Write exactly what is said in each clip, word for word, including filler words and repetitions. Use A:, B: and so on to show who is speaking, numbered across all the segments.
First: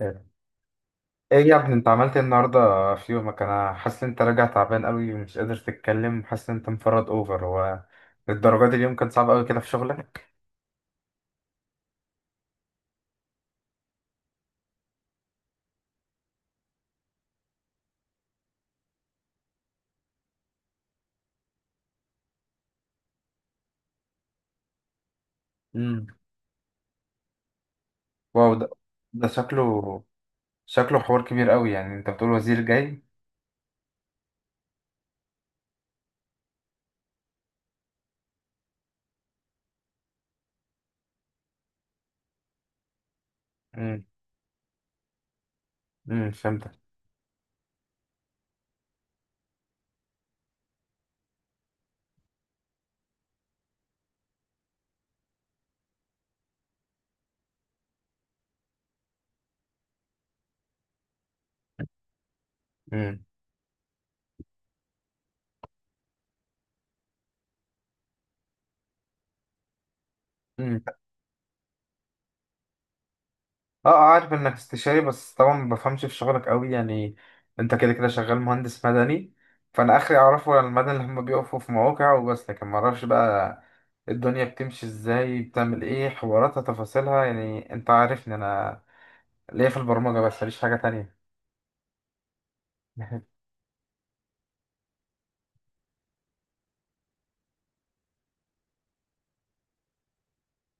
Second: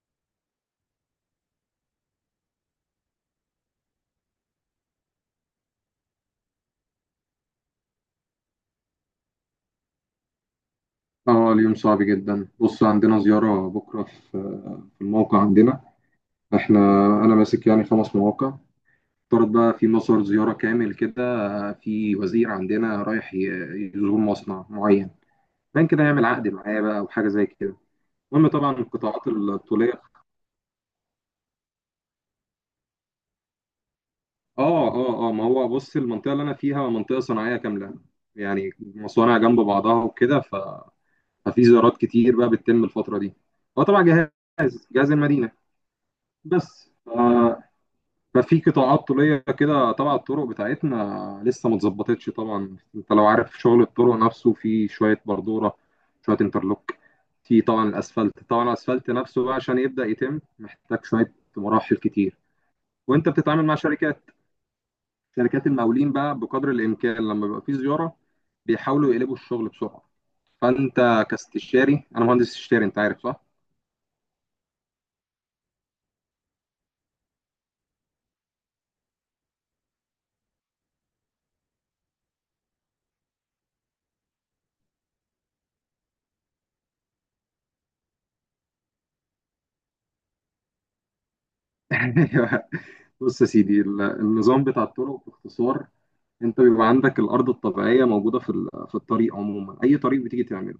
A: ايه يا ابني، انت عملت ايه النهارده في يومك؟ انا حاسس ان انت راجع تعبان قوي ومش قادر تتكلم، حاسس ان انت مفرد اوفر. هو للدرجه دي اليوم كان صعب قوي كده في شغلك؟
B: اه، اليوم صعب جدا. بص، عندنا زيارة بكرة في في الموقع عندنا. احنا انا ماسك يعني خمس مواقع. افترض بقى في مصر زيارة كامل كده، في وزير عندنا رايح ي- يزور مصنع معين، كان كده
A: امم
B: يعمل عقد معاه بقى او حاجة زي كده. المهم،
A: واو، ده
B: طبعا
A: ده
B: القطاعات
A: شكله،
B: الطولية.
A: شكله حوار كبير قوي. يعني انت بتقول وزير جاي؟
B: اه اه اه ما هو بص، المنطقة اللي انا فيها منطقة صناعية كاملة، يعني مصانع جنب بعضها وكده، ف... ففي زيارات كتير بقى بتتم الفترة دي. هو طبعا
A: امم
B: جهاز جهاز المدينة
A: امم، فهمتك.
B: بس. ففي قطاعات طوليه كده تبع الطرق بتاعتنا لسه ما اتظبطتش. طبعا انت لو عارف شغل الطرق نفسه، في شويه بردوره، شويه انترلوك، في طبعا الاسفلت. طبعا الاسفلت نفسه بقى عشان يبدا يتم محتاج شويه مراحل كتير. وانت بتتعامل مع شركات شركات المقاولين بقى، بقدر الامكان لما بيبقى في زياره بيحاولوا يقلبوا الشغل بسرعه.
A: امم
B: فانت كاستشاري، انا مهندس استشاري انت عارف، صح؟
A: اه اه، عارف انك استشاري، بس طبعا ما بفهمش في شغلك قوي يعني. انت كده كده شغال مهندس مدني، فانا اخري اعرفه عن المدني اللي هم بيقفوا في مواقع وبس، لكن ما اعرفش بقى الدنيا بتمشي ازاي، بتعمل ايه، حواراتها، تفاصيلها. يعني انت عارفني، انا ليا في البرمجة بس ماليش حاجة تانية.
B: بص يا سيدي، ال- النظام بتاع الطرق باختصار: انت بيبقى عندك الارض الطبيعيه موجوده في ال- في الطريق عموما، اي طريق بتيجي تعمله.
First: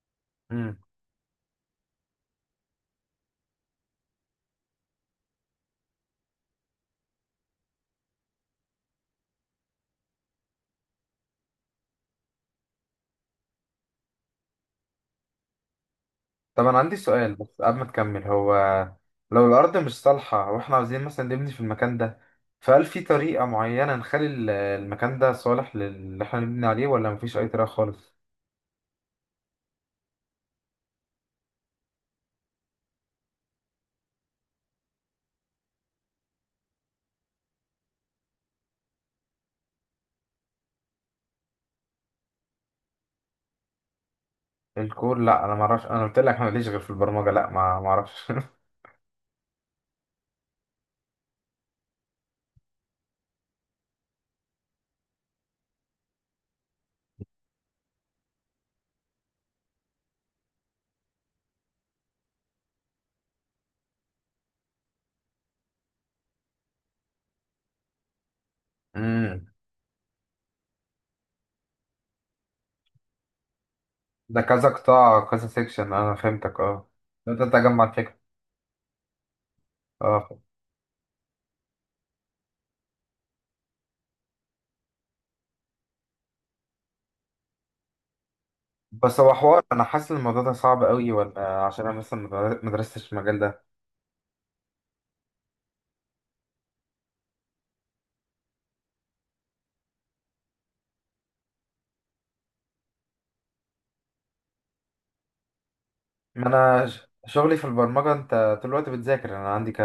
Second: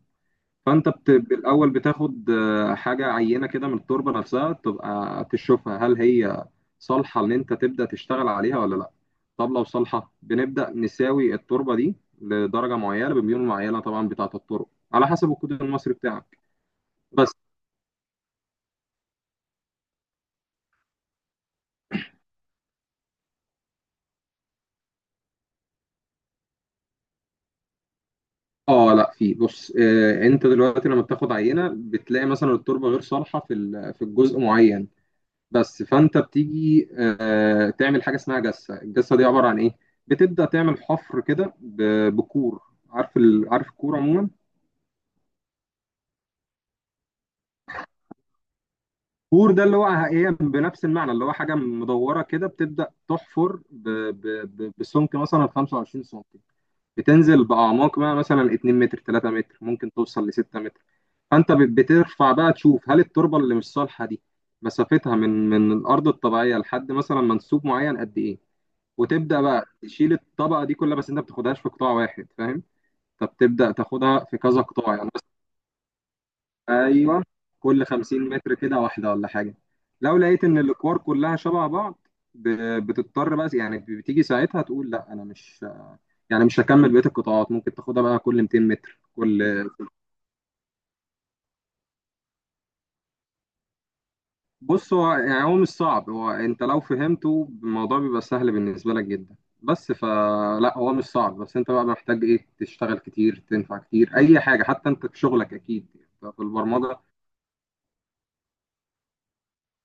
A: امم
B: فانت بت... بالاول بتاخد آه، حاجه عينه كده من التربه نفسها، تبقى تشوفها هل هي صالحه ان انت تبدا تشتغل عليها ولا لا. طب لو صالحه، بنبدا نساوي التربه دي لدرجه معينه بميول معينه، طبعا بتاعه الطرق على حسب الكود المصري بتاعك،
A: طب انا عندي
B: بس.
A: سؤال بس قبل ما تكمل. هو لو الارض مش صالحة واحنا عاوزين مثلا نبني في المكان ده، فهل في طريقة معينة نخلي ال- المكان ده صالح للي احنا نبني عليه، ولا مفيش اي طريقة خالص؟
B: اه، لا، في. بص آه انت دلوقتي لما بتاخد عينه بتلاقي مثلا التربه غير صالحه في ال- في الجزء معين، بس. فانت بتيجي آه، تعمل حاجه اسمها جسه. الجسه دي عباره عن ايه؟ بتبدا تعمل حفر كده ب- بكور. عارف ال... عارف الكور عموما؟
A: الكور، لا انا ما اعرفش، انا قلت لك انا ماليش غير في البرمجه، لا ما ما اعرفش.
B: كور ده اللي هو ايه، بنفس المعنى اللي هو حاجه مدوره كده، بتبدا تحفر ب... ب... ب... بسمك مثلا خمسة وعشرين سم، بتنزل باعماق بقى مثلا اتنين متر، ثلاثة متر، ممكن توصل ل ستة متر. فانت بت- بترفع بقى تشوف هل التربه اللي مش صالحه دي مسافتها من من الارض الطبيعيه لحد مثلا منسوب معين قد ايه. وتبدا
A: امم
B: بقى تشيل الطبقه دي كلها، بس انت ما بتاخدهاش في قطاع واحد، فاهم؟ فبتبدا تاخدها في
A: ده
B: كذا
A: كذا
B: قطاع يعني، بس.
A: قطاع كذا سيكشن، انا فهمتك اه.
B: ايوه،
A: انت تجمع
B: كل
A: الفكره،
B: خمسين متر كده واحده ولا حاجه. لو
A: اه.
B: لقيت ان الاكوار كلها شبه بعض، ب- بتضطر بقى، يعني بتيجي ساعتها تقول لا، انا مش يعني مش هكمل بقيه القطاعات، ممكن تاخدها بقى كل ميتين متر،
A: بس هو حوار،
B: كل.
A: انا حاسس ان الموضوع ده صعب قوي، ولا عشان انا مثلا ما ما درستش المجال ده؟
B: بص هو يعني هو مش صعب، هو انت لو فهمته الموضوع بيبقى سهل بالنسبه لك جدا، بس. فلا، هو مش صعب، بس انت بقى محتاج ايه، تشتغل كتير، تنفع كتير اي حاجه، حتى انت في شغلك اكيد، يعني في
A: ما انا
B: البرمجه،
A: ش- شغلي في البرمجه. انت طول الوقت بتذاكر، انا عندي ك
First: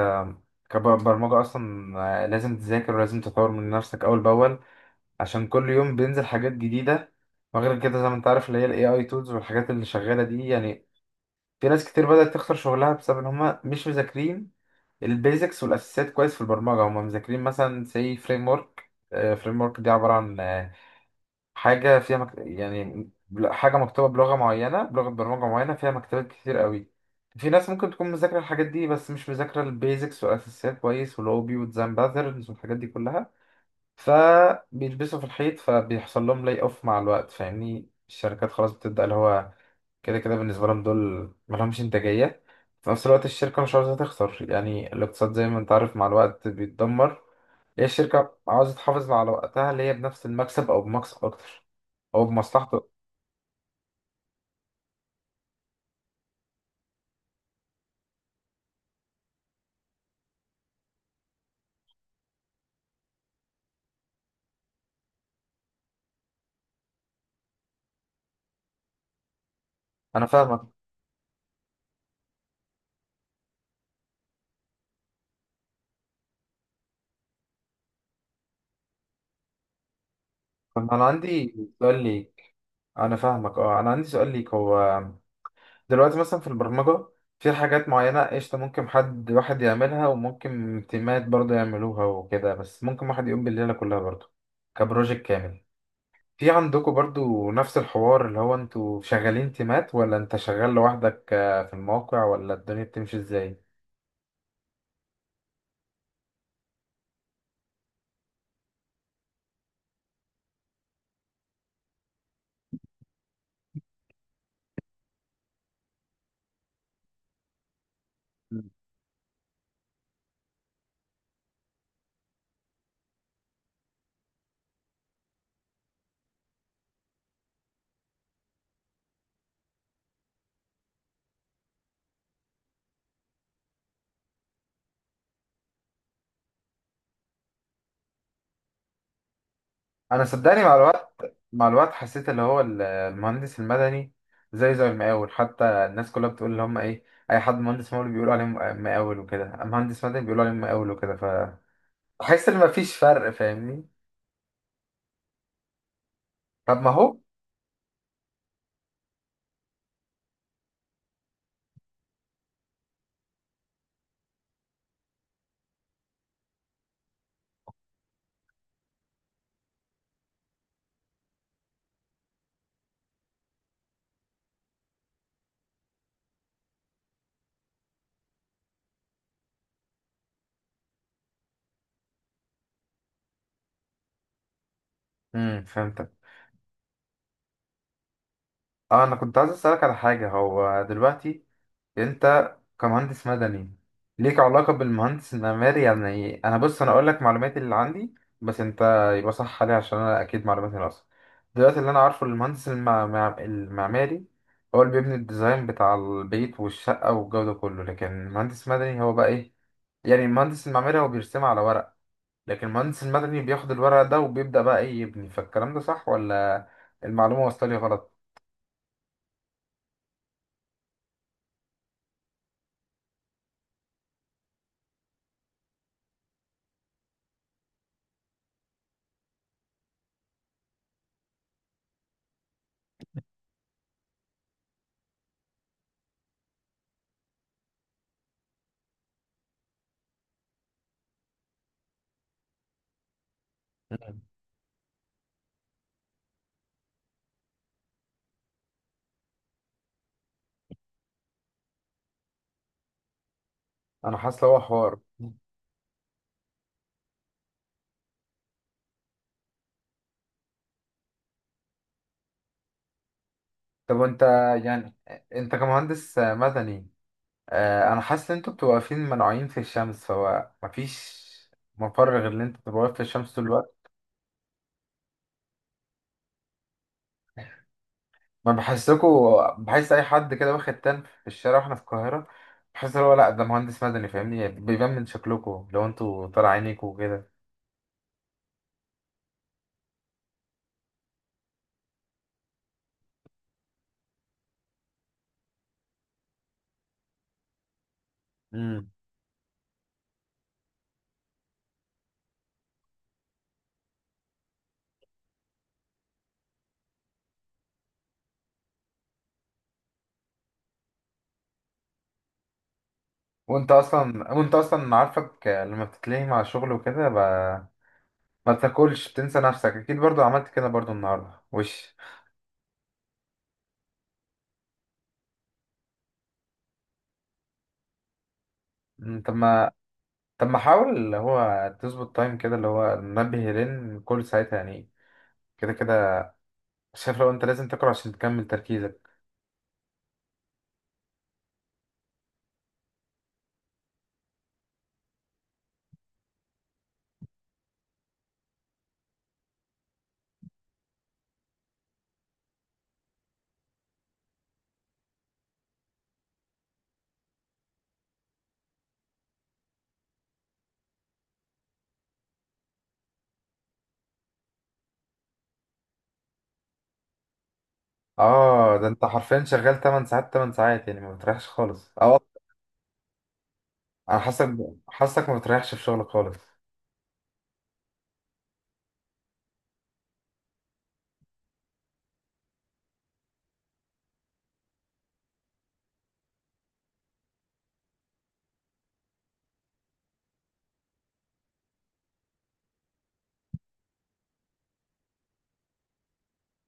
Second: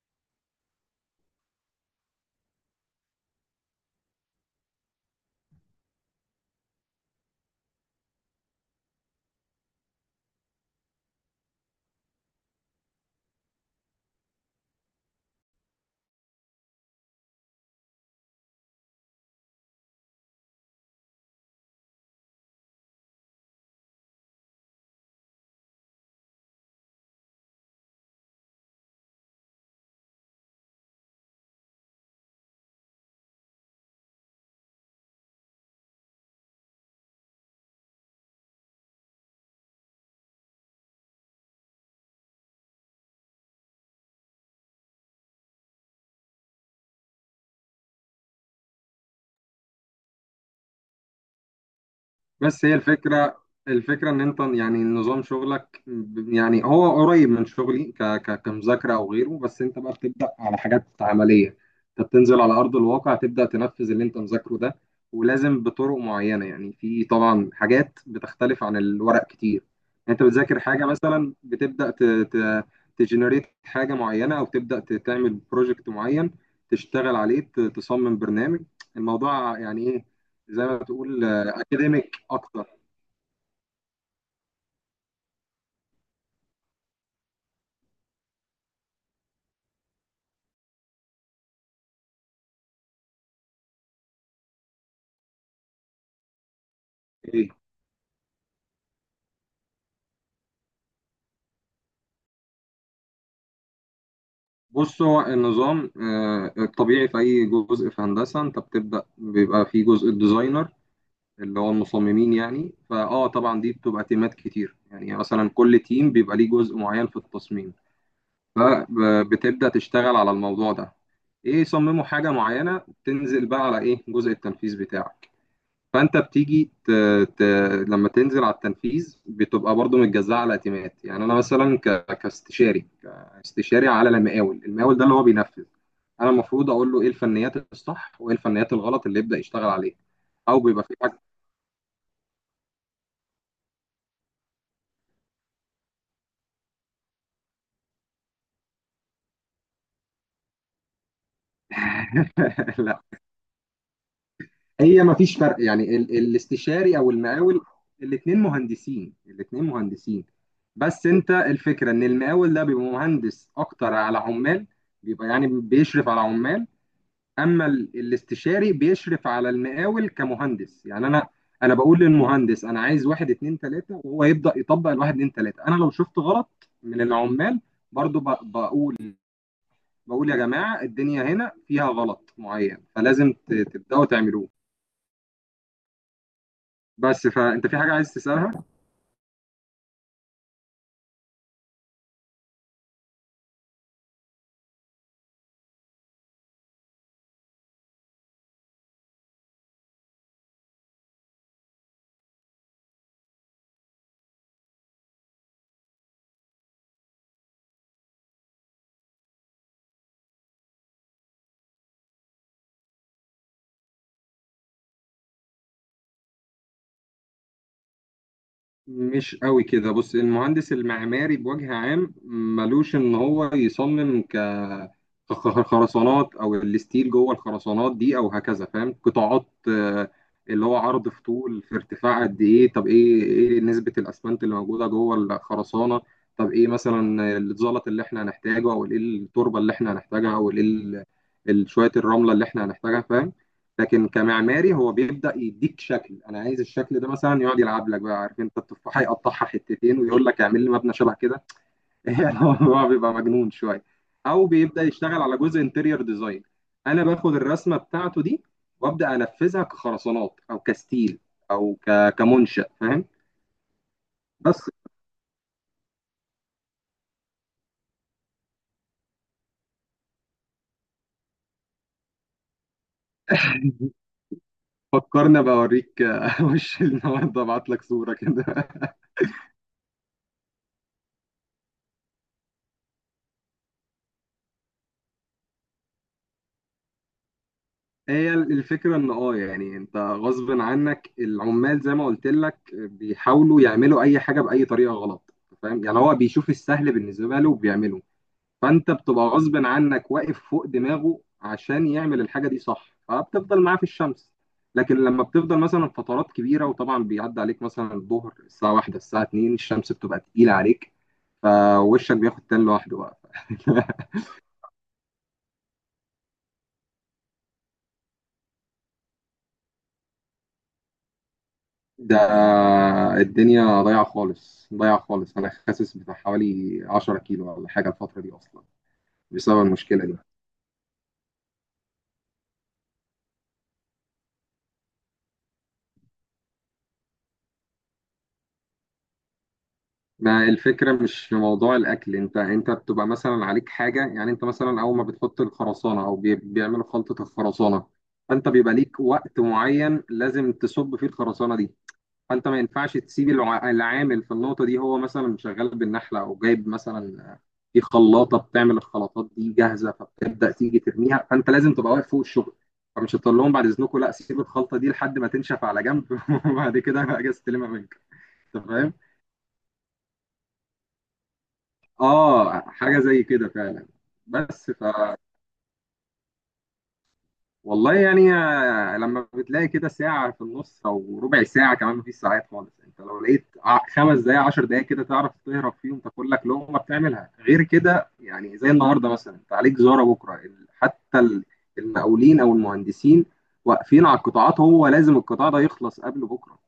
A: كبرمجه اصلا آه، لازم تذاكر ولازم تطور من نفسك اول باول، عشان كل يوم بينزل حاجات جديده. وغير كده زي ما انت عارف اللي هي الاي اي تولز والحاجات اللي شغاله دي يعني، في ناس كتير بدأت تخسر شغلها بسبب ان هم مش مذاكرين البيزكس والاساسيات كويس. في البرمجه هم مذاكرين مثلا زي فريم ورك، فريم ورك دي عباره عن آه، حاجه فيها مك... يعني بل- حاجه مكتوبه بلغه معينه، بلغه برمجه معينه، فيها مكتبات كتير قوي. في ناس ممكن تكون مذاكره الحاجات دي، بس مش مذاكره البيزكس والاساسيات كويس، ولوبي وديزاين باترنز والحاجات دي كلها، فبيلبسوا في الحيط، فبيحصل لهم لاي اوف مع الوقت. فاهمني، الشركات خلاص بتبدأ اللي هو كده كده بالنسبة لهم دول ملهمش إنتاجية. في نفس الوقت الشركة مش عاوزة تخسر، يعني الاقتصاد زي ما أنت عارف مع الوقت بيتدمر. هي الشركة عاوزة تحافظ على وقتها، اللي هي بنفس المكسب أو بمكسب أكتر، أو
B: بس. هي
A: بمصلحته.
B: الفكرة، الفكرة إن أنت يعني نظام شغلك ب- يعني هو قريب من شغلي ك ك كمذاكرة أو غيره، بس أنت بقى بتبدأ على حاجات عملية، أنت بتنزل على أرض الواقع، تبدأ تنفذ اللي أنت مذاكره ده، ولازم بطرق معينة. يعني في طبعا حاجات بتختلف عن الورق كتير. يعني أنت
A: أنا
B: بتذاكر
A: فاهمك.
B: حاجة مثلا، بتبدأ ت ت تجنريت حاجة معينة، أو تبدأ ت- تعمل بروجكت معين، تشتغل عليه، ت- تصمم برنامج. الموضوع يعني إيه، زي ما
A: طب أنا
B: بتقول
A: عندي سؤال
B: أكاديميك.
A: ليك.
B: اكتر.
A: أنا فاهمك أه، أنا عندي سؤال ليك. هو دلوقتي مثلا في البرمجة في حاجات معينة، قشطة، ممكن حد واحد يعملها، وممكن تيمات برضه يعملوها وكده، بس ممكن واحد يقوم بالليلة كلها برضه كبروجيكت كامل. في عندكم
B: ايه،
A: برضو نفس الحوار اللي هو انتوا شغالين تيمات، ولا انت شغال لوحدك آه، في الموقع، ولا الدنيا بتمشي ازاي؟
B: بص هو النظام آه، الطبيعي في اي جزء في هندسه انت بتبدا بيبقى في جزء الديزاينر، اللي هو المصممين يعني. فاه طبعا دي بتبقى تيمات كتير، يعني مثلا كل تيم بيبقى ليه جزء معين في التصميم،
A: مم.
B: فبتبدا تشتغل على الموضوع ده. ايه، يصمموا حاجه معينه، تنزل بقى على ايه، جزء التنفيذ بتاعك. فانت بتيجي ت... ت... لما تنزل على التنفيذ بتبقى برضو متجزأة على تيمات. يعني انا مثلا ك... كاستشاري كاستشاري على المقاول، المقاول ده اللي هو بينفذ. انا المفروض اقول له ايه الفنيات الصح وايه الفنيات الغلط اللي يبدأ يشتغل عليها،
A: انا
B: او
A: صدقني مع
B: بيبقى في حاجه.
A: الوقت، مع الوقت حسيت اللي هو ال- المهندس المدني زي زي المقاول. حتى الناس كلها بتقول اللي هم ايه، اي حد مهندس مقاول بيقولوا عليه م- مقاول وكده، مهندس مدني بيقولوا عليه مقاول وكده، فحس ان مفيش
B: لا،
A: فرق. فاهمني؟
B: هي ما فيش فرق يعني، ال...
A: طب ما
B: الاستشاري او
A: هو،
B: المقاول الاثنين مهندسين، الاثنين مهندسين. بس انت الفكره ان المقاول ده بيبقى مهندس اكتر على عمال، بيبقى يعني بيشرف على عمال. اما ال- الاستشاري بيشرف على المقاول كمهندس. يعني انا انا بقول للمهندس انا عايز واحد اتنين تلاته، وهو يبدا يطبق الواحد اتنين تلاته. انا لو شفت غلط من العمال برضو ب- بقول بقول يا جماعه الدنيا هنا فيها غلط معين فلازم ت- تبداوا تعملوه،
A: امم، فهمتك.
B: بس. فانت في حاجه عايز تسالها؟
A: اه انا كنت عايز اسالك على حاجه. هو دلوقتي انت كمهندس مدني، ليك علاقة بالمهندس المعماري؟ يعني انا، بص انا اقول لك معلوماتي اللي عندي، بس انت يبقى صح عليها عشان انا اكيد معلوماتي ناقصة. دلوقتي اللي انا عارفه المهندس المع... مع- المعماري هو اللي بيبني الديزاين بتاع البيت والشقة والجو ده كله، لكن المهندس المدني هو بقى ايه؟ يعني المهندس المعماري هو بيرسمها على ورق، لكن المهندس المدني بياخد الورق ده وبيبدأ بقى ايه، يبني. فالكلام ده صح، ولا المعلومة وصلت لي غلط؟
B: مش قوي كده. بص، المهندس المعماري بوجه عام ملوش ان هو يصمم ك خ- خرسانات او الستيل جوه الخرسانات دي او هكذا، فاهم؟ قطاعات آه، اللي هو عرض في طول في ارتفاع قد ايه. طب ايه ايه نسبة الاسمنت اللي موجودة جوه الخرسانة؟ طب ايه مثلا الزلط اللي احنا هنحتاجه، او ايه التربة اللي احنا هنحتاجها، او ايه ال- ال- شوية الرملة اللي احنا هنحتاجها، فاهم؟ لكن كمعماري هو بيبدا يديك شكل، انا عايز الشكل ده مثلا، يقعد يلعب لك بقى، عارف انت التفاحه يقطعها حتتين ويقول لك اعمل لي مبنى شبه كده. يعني هو بيبقى مجنون شويه.
A: انا حاسس
B: او
A: لو هو
B: بيبدا
A: حوار.
B: يشتغل على جزء انتيريور ديزاين. انا باخد الرسمه بتاعته دي وابدا انفذها كخرسانات او كستيل او ك... كمنشا، فاهم؟
A: طب وانت
B: بس.
A: يعني، انت كمهندس مدني اه، انا حاسس ان انتوا بتبقوا واقفين منوعين في الشمس، فهو مفيش مفر غير ان انت تبقى واقف في الشمس طول الوقت.
B: فكرنا بوريك. وش النهارده ابعت لك صوره كده.
A: ما بحسكوا، بحس اي حد كده واخد تن في الشارع واحنا في القاهرة، بحس ان هو لا ده مهندس مدني. فاهمني؟ بيبان من شكلكوا لو انتوا طالع عينيكوا وكده.
B: هي الفكرة ان اه يعني انت غصب عنك العمال زي ما قلت لك بيحاولوا يعملوا اي حاجة بأي طريقة غلط، فاهم؟ يعني هو بيشوف السهل بالنسبة له وبيعمله.
A: امم
B: فانت بتبقى غصب عنك واقف فوق دماغه عشان يعمل الحاجة دي صح، فبتفضل معاه في الشمس. لكن لما بتفضل مثلا فترات كبيرة وطبعا بيعدي عليك مثلا الظهر الساعة واحدة الساعة اتنين، الشمس بتبقى تقيلة عليك، فوشك بياخد تان لوحده بقى.
A: وانت اصلا، وانت اصلا عارفك لما بتتلهي مع الشغل وكده ب... ما بتاكلش، بتنسى نفسك اكيد. برضو عملت كده برضو النهارده وش
B: ده الدنيا ضايعة خالص، ضايعة خالص. أنا خاسس بتاع حوالي عشرة كيلو ولا حاجة الفترة دي أصلا،
A: مم، طب
B: بسبب
A: ما،
B: المشكلة دي.
A: طب ما حاول اللي هو تظبط تايم كده اللي هو منبه لين كل ساعتها يعني، كده كده شايف لو انت لازم تقرا عشان تكمل تركيزك.
B: ما الفكرة مش في موضوع الأكل. أنت أنت بتبقى مثلا عليك حاجة، يعني أنت مثلا أول ما بتحط الخرسانة أو بي- بيعملوا خلطة الخرسانة، فأنت بيبقى ليك وقت معين لازم تصب فيه الخرسانة دي، فانت ما ينفعش تسيب الع- العامل في النقطه دي. هو مثلا شغال بالنحله او جايب مثلا في خلاطه بتعمل الخلاطات دي جاهزه، فبتبدا تيجي ترميها، فانت لازم تبقى واقف فوق الشغل. فمش هتقول لهم بعد اذنكم لا، سيب الخلطه دي لحد ما تنشف على جنب. وبعد كده اجي استلمها منك. انت
A: اه ده
B: فاهم.
A: انت حرفيا شغال تمن ساعات، تمن ساعات، يعني ما بتريحش خالص اه.
B: اه، حاجه زي كده فعلا،
A: انا حاسك،
B: بس.
A: حاسك ما بتريحش في شغلك خالص.
B: والله يعني آه، لما بتلاقي كده ساعة في النص أو ربع ساعة كمان، مفيش ساعات خالص. أنت لو لقيت ع- خمس دقايق عشر دقايق كده تعرف تهرب فيهم تاكل لك لقمة، بتعملها، غير كده يعني. زي النهاردة مثلا أنت عليك زيارة بكرة، ال- حتى ال- المقاولين أو المهندسين واقفين على القطاعات، هو لازم القطاع ده يخلص قبل بكرة،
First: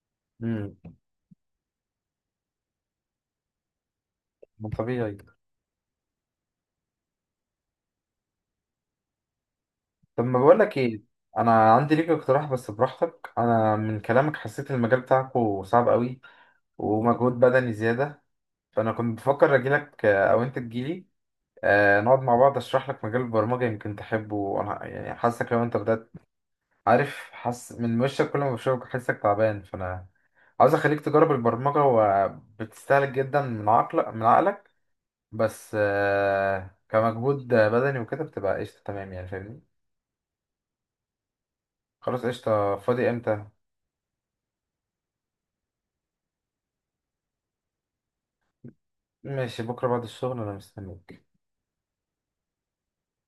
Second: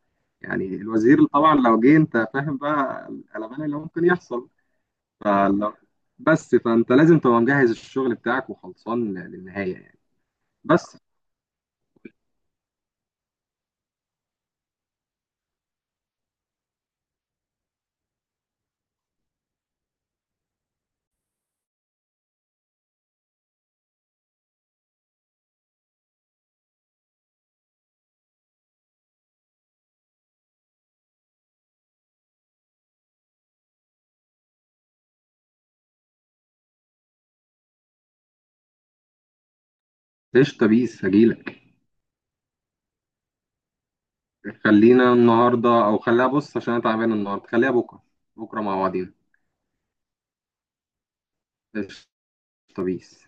A: امم
B: يعني الوزير طبعا لو جه أنت فاهم بقى القلبان اللي ممكن يحصل.
A: ما طبيعي.
B: فلو بس فأنت لازم تبقى مجهز الشغل بتاعك وخلصان للنهاية يعني،
A: طب ما بقول لك
B: بس.
A: ايه، انا عندي ليك اقتراح بس براحتك. انا من كلامك حسيت المجال بتاعكو صعب قوي ومجهود بدني زياده، فانا كنت بفكر اجيلك آه، او انت تجيلي، آه، نقعد مع بعض اشرح لك مجال البرمجة يمكن تحبه. وانا يعني حاسك لو انت بدأت، عارف، حاسس من وشك كل ما بشوفك حاسسك تعبان، فانا عاوز اخليك تجرب البرمجة. وبتستهلك جدا من عقلك، من عقلك، بس آه، كمجهود بدني وكده بتبقى قشطة تمام، يعني فاهمني.
B: قشطة، بيس هجيلك.
A: خلاص قشطة، فاضي امتى؟
B: خلينا النهاردة، أو خليها، بص عشان أنا تعبان النهاردة خليها بكرة، بكرة مع بعضينا.
A: ماشي، بكرة بعد الشغل انا مستنيك.
B: قشطة، بيس.